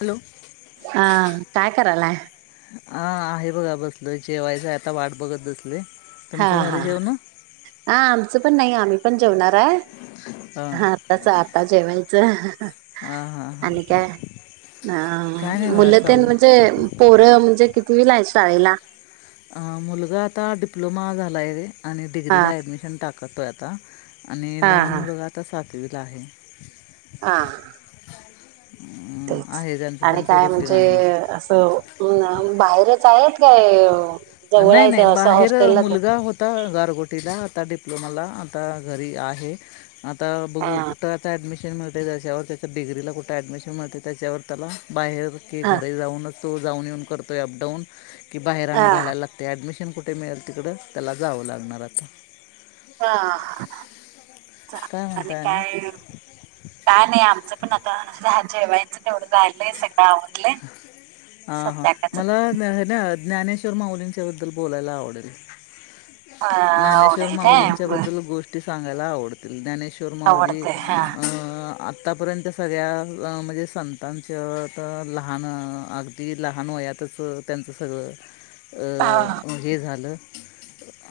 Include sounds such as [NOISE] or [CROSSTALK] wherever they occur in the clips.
Hello! ह काय करायलाय? हा आहे बघा बसल जेवायच आता वाट बघत बसली. हा, हा, हा आमचं पण नाही आम्ही पण जेवणार आहे हां हा. तसं आता जेवायचं. हां हां आणि हां काय अ काय नाही बघा मुलं चालू तेन आहे. म्हणजे पोर म्हणजे कितवीला आहे शाळेला? मुलगा आता डिप्लोमा झालाय आणि हा डिग्रीला ऍडमिशन टाकतोय आता. आणि हा लहान हा मुलगा आता सातवीला आहे. ह. अं, तेच आहे त्यांचं आणि त्यांचं काय रुटीन म्हणजे आहे असं बाहेरच आहेत काय. जवळ नाही आहेत नाही असं बाहेर हॉस्टेलला मुलगा होता. आता गारगोटीला आता डिप्लोमाला आता घरी आहे आता बघू कुठं. हा कुठं ॲडमिशन मिळते त्याच्यावर त्याच्या डिग्रीला कुठ ॲडमिशन मिळते त्याच्यावर त्याला बाहेर की हा घरी जाऊनचो जाऊन येऊन करतोय अप डाऊन की बाहेर हा आणि घालायला लागते ॲडमिशन कुठे मिळेल तिकडं त्याला जावं लागणार आता हा, काय आणि म्हणताय काय काय नाही आमचं पण आता जेवायचं तेवढं राहिलय सगळं आवारालंय. हा हा मला ना ज्ञानेश्वर माउलींच्या बद्दल बोलायला आवडेल. अ ज्ञानेश्वर आवडेल काय माउलींच्या बर बद्दल गोष्ट. गोष्टी सांगायला आवडतील ज्ञानेश्वर माऊली आवडते हा आता आत्तापर्यंत सगळ्या म्हणजे संतांच्या तर लहान अगदी लहान वयातचं त्यांचं सगळं [INAUDIBLE] अ हे झालं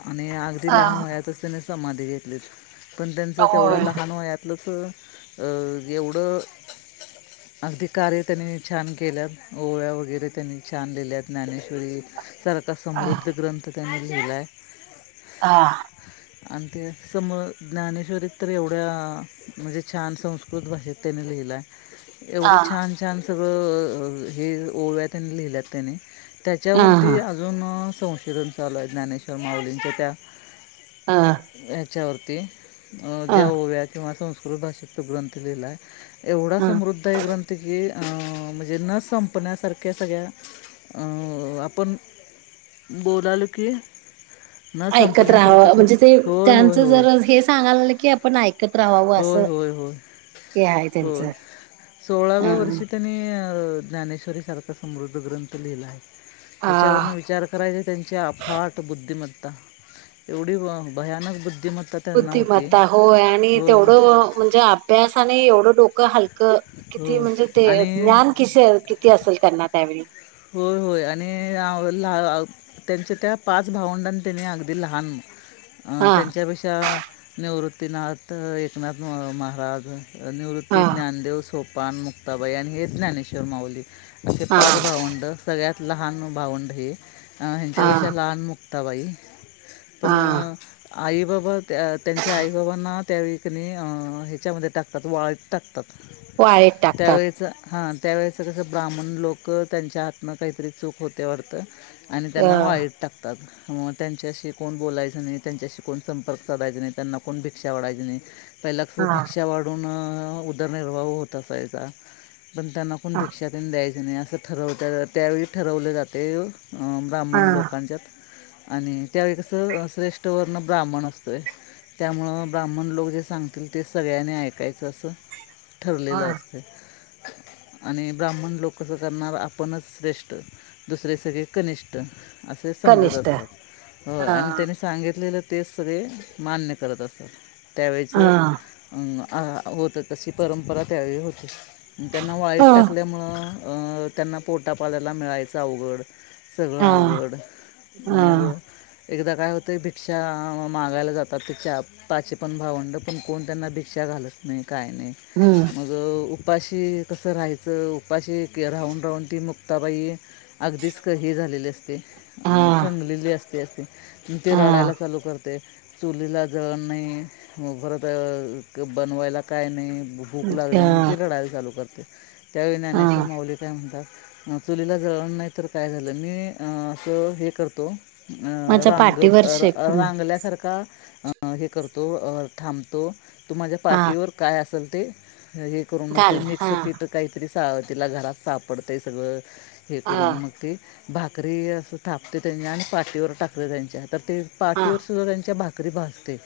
आणि अगदी लहान वयातच त्यांनी समाधी घेतलीच पण त्यांचं तेवढ्या होय लहान वयात तलंच एवढं [UNINTELLIGIBLE] अगदी कार्य त्यांनी छान केल्या ओळ्या वगैरे त्यांनी छान लिहिल्या ज्ञानेश्वरी सारखा अ समृद्ध ग्रंथ त्याने लिहिला आहे हा आणि ते समर ज्ञानेश्वरत तर एवढ्या म्हणजे छान संस्कृत भाषेत त्याने लिहिलं आहे [UNINTELLIGIBLE] एवढं छान छान सगळं हे ओव्या त्यांनी लिहिल्यात त्याने हा हा त्याच्यावरती अजून संशोधन चा आलं आहे ज्ञानेश्वर माउुलींच्या त्या हा ह्याच्यावरती ज्या ओव्या किंवा संस्कृत भाषेचा ग्रंथ लिहिला आहे एवढा ह समृद्ध आहे ग्रंथ की म्हणजे न संपण्यासारख्या सगळ्या आपण बोलालो की न ऐकत संपण्यासारखं राहाव सग म्हणजे ते होय होय त्यांचं होय जर हे सांगायला की आपण ऐकत राहावं असं होय, होय, होय, हे आहे होय त्यांचं अ सोळाव्या वर्षी नी ज्ञानेश्वरीं सारख समृद्ध ग्रंथ लिहिला त्याच्यावर हा विचार करायचे त्यांची अफाट बुद्धिमत्ता एवढी भयानक बुद्धिमत्ता त्यांना होती. बुद्धिमत्ता होय आणि होय तेवढं म्हणजे अभ्यास आणि एवढं डोकं हलक किती हो म्हणजे ते आणि ज्ञान कि किती असेल करणार त्यावेळी होय होय आणि त्यांच्या त्या पाच भावंडांनी त्यांनी अगदी लहान हा त्यांच्यापेक्षा निवृत्तीनाथ एकनाथ म महाराज निवृत्ती हा ज्ञानदेव सोपान मुक्ताबाई आणि हेच ज्ञानेश्वर माऊली असे हा पाच भावंड सगळ्यात लहान भावंड हे हा ह्यांच्यापेक्षा लहान मुक्ताबाई हा पण आई बाबा त्यांच्या आई बाबांना त्या कणी ह्याच्यामध्ये टाकतात वाळट टाकतात वाळेत टाकतात त्यावेळेस हा त्यावेळेस कसं ब्राह्मण लोक त्यांच्या हातनं काहीतरी चूक होते वाटतं आणि त्यांना अ वाईट टाकतात मग त्यांच्याशी कोण बोलायचं नाही त्यांच्याशी कोण संपर्क साधायचा नाही त्यांना कोण भिक्षा वाढायची नाही पहिल्या कस हा भिक्षा वाढून उदरनिर्वाह होत असायचा पण त्यांना कोण हा भिक्षा त्यांनी द्यायचं नाही असं ठरवत त्यावेळी ठरवले जाते हा ब्राह्मण लोकाांच्यात आणि त्यावे कसं श्रेष्ठ वर्ण ब्राह्मण असतोय त्यामुळं ब्राह्मण लोक जे सांगतील ते सगळ्यांनी ऐकायचं असं हा ठरलेलं असते आणि ब्राह्मण लोक कसं करणार आपणच श्रेष्ठ दुसरे सगळे कनिष्ठ असे समजत कनिष्ठ असतात होय हा आणि त्यांनी सांगितलेलं ते सगळे मान्य करत असतात हा त्यावेळेचे आ होतं तशी परंपरा त्यावेळी होते त्यांना वाईट हा टाकल्यामुळं त्यांना पोटापाल्याला मिळायचं अवघड सगळं हा अवघड मग हा एकदा काय होतं भिकठ्षा मागायला जातात ते चाप पाशे पण भावंड पण कोण त्यांना भिक्षा घालत नाही काय नाही हम्म मग उपाशी कसं राहायचं उपाशी राहून राहून ती मग तताबाई अगदीच कही झालेली असते हा अ खंगलेली असते असते ते हा रडायला चालू करते चुलीला जळण नाही पररंत बनवायला काय नाही भूक लागली हा म्हणून ती लढाई चालू करते त्यावेळी ज्ञानेश्वर हा माऊली काय म्हणतात चुलीला जळण नाही तर काय झालं मी असं हे करतो माझ्या रांगत पाठीवर शेकून रांगल्यासारखा हे करतो थांबतो तू माझ्या हा पार्टीवर काय असेल ते हे करून मग ते घाल मिक्स हा पीठ काहीतरी तिला घरात सापडतंय सगळं हे हा करून मग ती भाकरी असं थापते त्यांनी आणि पाटवर टाकली त्यांच्या तर ते हा पाठीवर सुद्धा त्यांच्या भाकरी भासते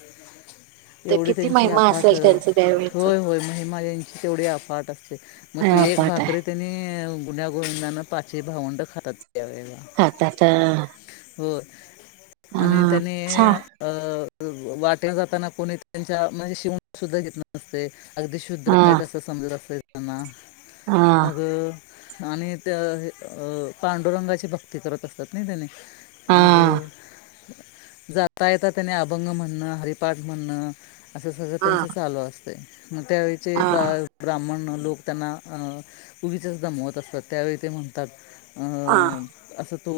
ते एवढी किती त्यांची महिमा अफात असेल त्यांचं त्यावेळेच होय होय महिमा यांची अ तेवढी अफाट असते मग हा ती एक पाठ आहे भाकरी त्यानी पुण्या गोविंदांानं पाचवी भावंडं खातात यावेला खातात हो आणि हा त्यानी छा अ वाट्या जाताना कोणी त्यांच्या म्हणजे शिवण सुद्धा घेत नसते अगदी शुद्ध्र हा आहेत असं समजत असता त्यांना हा मग आणि त्या पांडुरंगाची भक्ती करत असतात ना त्याने हा मग आता येता त्याने अभंग म्हणणं हरिपाठ म्हणणं असे सगळं हा त्यांचे चालू असते. मग त्यावेळेचे बा हा ब्राह्मण लोक त्यांना पूवीीच्याच दमवत असतात. तर त्यावेळी ते म्हणतात हा अ असं तो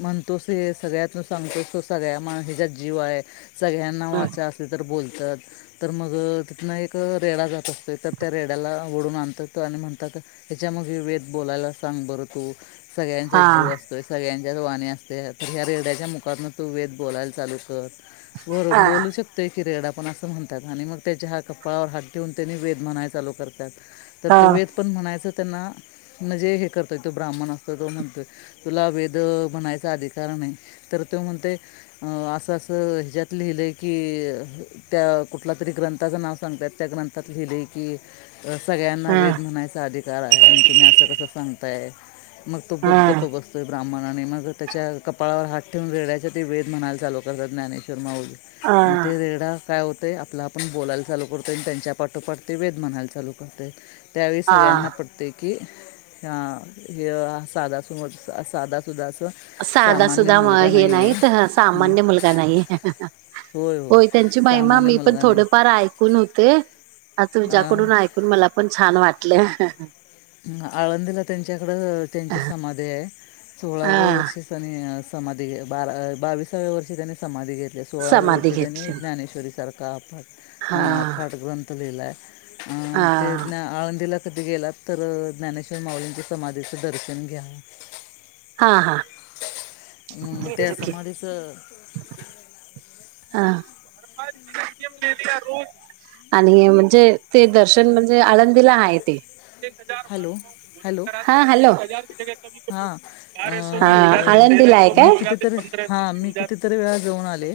म्हणतोस हे सगळ्यातन सांगतोस तो सगळ्या माण हच्यात जीव आहे. सगळ्यांना हम्म. वाचा असले तर बोलतात. तर मग तिथूनं एक रेडा जात असतोय तर त्या रेड्याला ओडून आणतात आणि म्हणतात. त्याच्यामध्ये वेद बोलायला सांग बरं तू सगळ्यांच्या हा जीवा सगळ्यांच्याच वाणी असते तर ह्या रेड्याच्या मुखातन तू वेद बोलायला चालू कर. बर हा बोलूच. त किरेड पण असं म्हणतात आणि मग त्याच्या ह कपाळावर हात ठेऊन त्यांनी वेद म्हणाय चालू करतात. तर हा ते वेद पण म्हणायचं त्यांना म्हणजे हे करतोय तो ब्राह्मण असतो तो म्हणतोय. तुला वेध बनायचा अधिकार नाही तर तो म्हणते. अं असं असं ह्याच्यात लिहिलंय की त्या कुठला तरी ग्रंथाचं नाव सांगतात त्या ग्रंथात लिहिले की तर सगळ्यांना वेद म्हणायचा अधिकार आहे आणि तुम्ही असं कसं सांगताय. मग तो हा बग्गप बसतो. ब्राह्मणा आणि मग त्याच्या कपाळावर हात ठेवून रेड्याचा ते वेद म्हणायला चालू करतात ज्ञानेश्वर माऊली हा म रेढा काय होतें आपला आपण बोलायला चालू करतो आणि त्यांच्या पाठोपाठ ते वेद म्हणायला चालू करते. त्यावेळी हा सगळ्यांना पडतो की ह हे साध सु साधा सुधा अस. साधा सुद्धा हे नाहीत हं. सामान्य मुलगा नाही होय त्यांची महिमा सामान्य मी पण मुलगा नाही थोडफार ऐक ून होते तुझ्याकडून आ- ऐकून मला पण छान वाटले ह आळंदीला त्यांच्याकड त्यांची समाधी आहे सोळाव्या हा वर्षी नी समाधी बारा बावीसाव्या वर्षी त्यांनी समाधी घेतली सोळाव्या समाधी वर्षी त्यांनी घेतली ज्ञानेश्वरीसारखा अफाट हा अफाट ग्रंथ लिहिला आहे. अ हा ते आळंदीला कधी गेलात तर ज्ञानेश्वर माऊजंच्या समाधीचं दर्शन घ्या. हां हां. त्या समाधसं. हा. आणि म्हणजे ते दर्शन म्हणजे आळंदीला आहे ते हज हॅलो हॅलो भज ह हॅलो हजार जग हां अं, ह ब- मी ह लायक मी ह. कितीतरी हा मी कितीतरी वेळा जाऊन आले.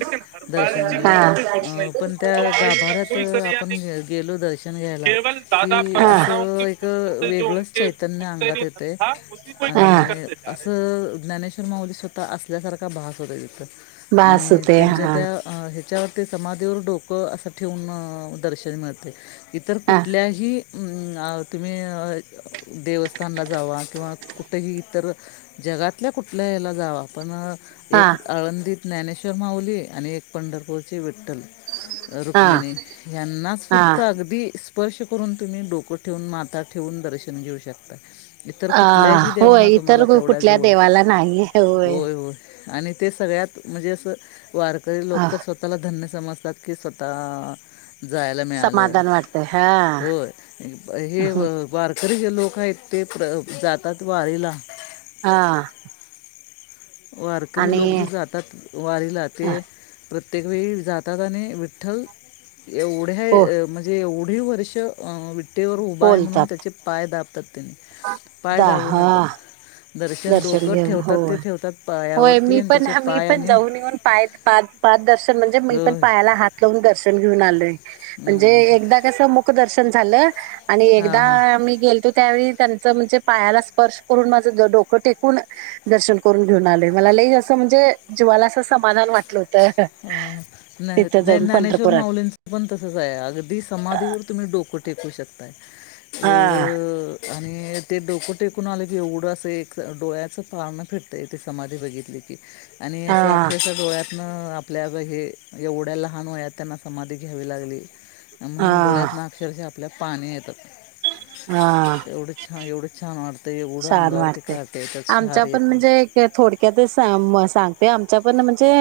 दर्शन घेऊन हा अ पण त्या गाभाऱ्यात आपण गेलो दर्शन घ्यायला. कि असं एक वेगळंच चैतन्य अंगात येतय. आणि असं ज्ञानेश्वर माऊली स्वतः असल्यासारखा भास होत तथं. बास आणि होते त्यांच्या हा त्या अ ह्याच्यावरती समाधीवर डोकं असं ठेवून दर्शन मिळते. इतर हा कुठल्याही तुम्ही? देवस्थानला जावा किंवा कुठेही इतर जगातल्या कुठल्या याला जाव पण हा एक आळंदीत ज्ञानेश्वर माऊली आणि एक पंढरपूरची विठ्ठल हा रुक्मिणी यांनाच फक्त हा अगदी स्पर्श करून तुम्ही डोकट ठेवून माता ठेवून दर्शन घेऊ शकतात. इतर कुठल्याही अ देवाना होय तुम्हाला इतर कुठल्या तेवढ्याजवळ देवाला नाही होय होय. आणि ते सगळ्यात म्हणजे असं वारकरी लो अ तर स्वतः स्ला धन्य समजतात की स्वतः जायला मिळालं समाधान वाटतय हा होय. हे वारकरी जे लोक आहेत ते प्र जातात वारीला हा. वारकरी आणि लोक जे जातात. वारीला ते प्रत्येक वेळी जातात आणि विठ्ठल हो एवढ्या म्हणजे एवढी वर्ष विठ्ठेवर उभा आहे म्हणून बोलतात त्याचे पाय दापतात त्यांनी पाय दा दाब हा नेतात दर्शन डोकत घेऊन हो ठेवतात ते ठेवतात. होय पायावरती मी आणि पण त्याचे मी पाय पण आणि जाऊन येऊन पाय पा पा दर्शन म्हणजे मी पण होय पायाला हात ून दर्शन घेऊन आलय म्हणजे हम्म. एकदा कस मुक दर्शन झालं. आणि हा हा एकदा मी गेलतो त्यावेळी त्यांचं म्हणजे पायाला स्पर्श करून माझं ज डोक टेकून दर्शन करून घेऊन आले मला लई असं म्हणजे जीवाला असं समाधान वाटलंत. अ ज्ञानेश्वर पंढरपुरात माउलींचा पण तसच आहे अगदी समाधीवर तुम्ही डोकं टेकू शकताय हा एवढं. आणि ते डोकं टेकून आले की एवढं असं एक डोळ्याचं पारण फेटतय तेे समाधी बघितली. आणि हा असं अक्षरश डोळ्यात आपल्या हे एवढ्या लहान वया त्यांना समाधी घ्यावी लागली हा म्हणून डोळ्यात ना. अक्षरशा आपल्या पाणी येतात. ह. एवढं छान एवढं छान वाटतं एवढं अंगावरती काट येतात शार येतात. थोडक्यात सांगते आमच्या पण म्हणजे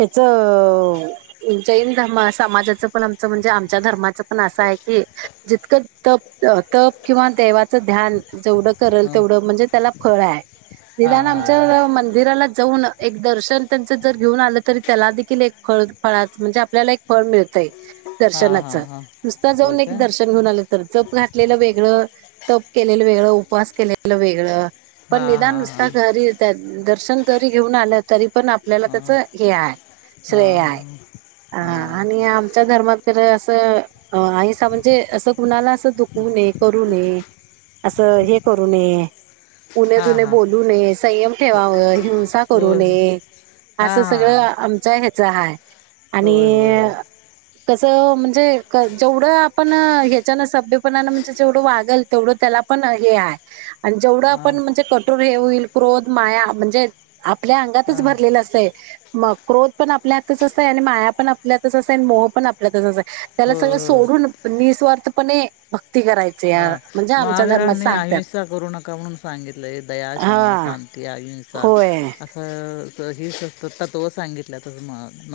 हच उ जैन धर्म समाजाच पण आमचं म्हणजे आमच्या धर्माचं. असं आहे की जितकं तप तप किंवा देवाचं ध्यान जेवढं. ल हं. तेवढ म्हणजे त्याला फ आहे नि हां हां हां आ मंदिराला जाऊन एक दर्शन त्यांच जर घेऊन आलं तरी त्याला देखील एक फळ फळात म्हणजे आपल्याला एक. फर मिळतय. हां दर्शनाचं हां हां नुसता होय जाऊन का एक दर्शन घेऊन आलं तर जप घातलेलं वेगळं. तप केलेलं वेगळं उपवास केलेलं वेगळं. पण हां निदान हां नुसत हां घरी त्या दर्शन जरी घेऊन आलं तरी पण आपल्याला त्याच हे आहे. हा हा. हा आणि आमच्या धर्मात खर असं. आणि म्हणजे असं कुणाला असं दुखवू नये करू नये असं हे. करून उन हां तने हां बोलू नये संयम हो ठेवाव हिंसा करू होय होय नये. असं हां सगळं हां आमच ह्याच आहेय आणि होय होय होय कसं म्हणजे जेवढं आपण ह्याच्यान सभ्यपणानं म्हणजे जेवढं वागल तेवढं त्याला पण हे आहे आणि जेवढं हां आपण म्हणजे कठोर हे होईल क्रोध माया म्हणजे आपल्या अंगातच हां भरलेलं असंय मग क्रोध पण आपल्या हातच असतय आणि माया पण आपल्या हातच असत आणि मोह पण आपल्यातच असय त्याला होय सगळ होय सोडून निःस्वार्थपणे भक्ती करा हा महावीरांनी अहिसा करू नका म्हणून सांगितलंय दया क्षमा हा शांती अहिंसा होय ही सता तो सांगित [INAUDIBLE]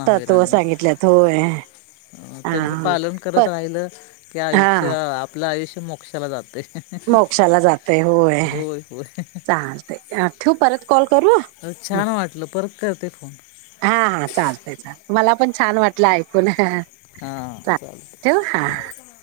तव सांगितल्यात होय अ त्यांचं हा पालन करत पण राहिलं की आयुष्य हा आपलं आयुष्य मोक्षाला जाते मोक्षाला जाते होय चालते ठेव परत कॉल करू तर छान वाटलं परत करते फोन हा हा चालतय चालते मला पण छान वाटलं ऐकून हा चालेल ठेवू हा. चालते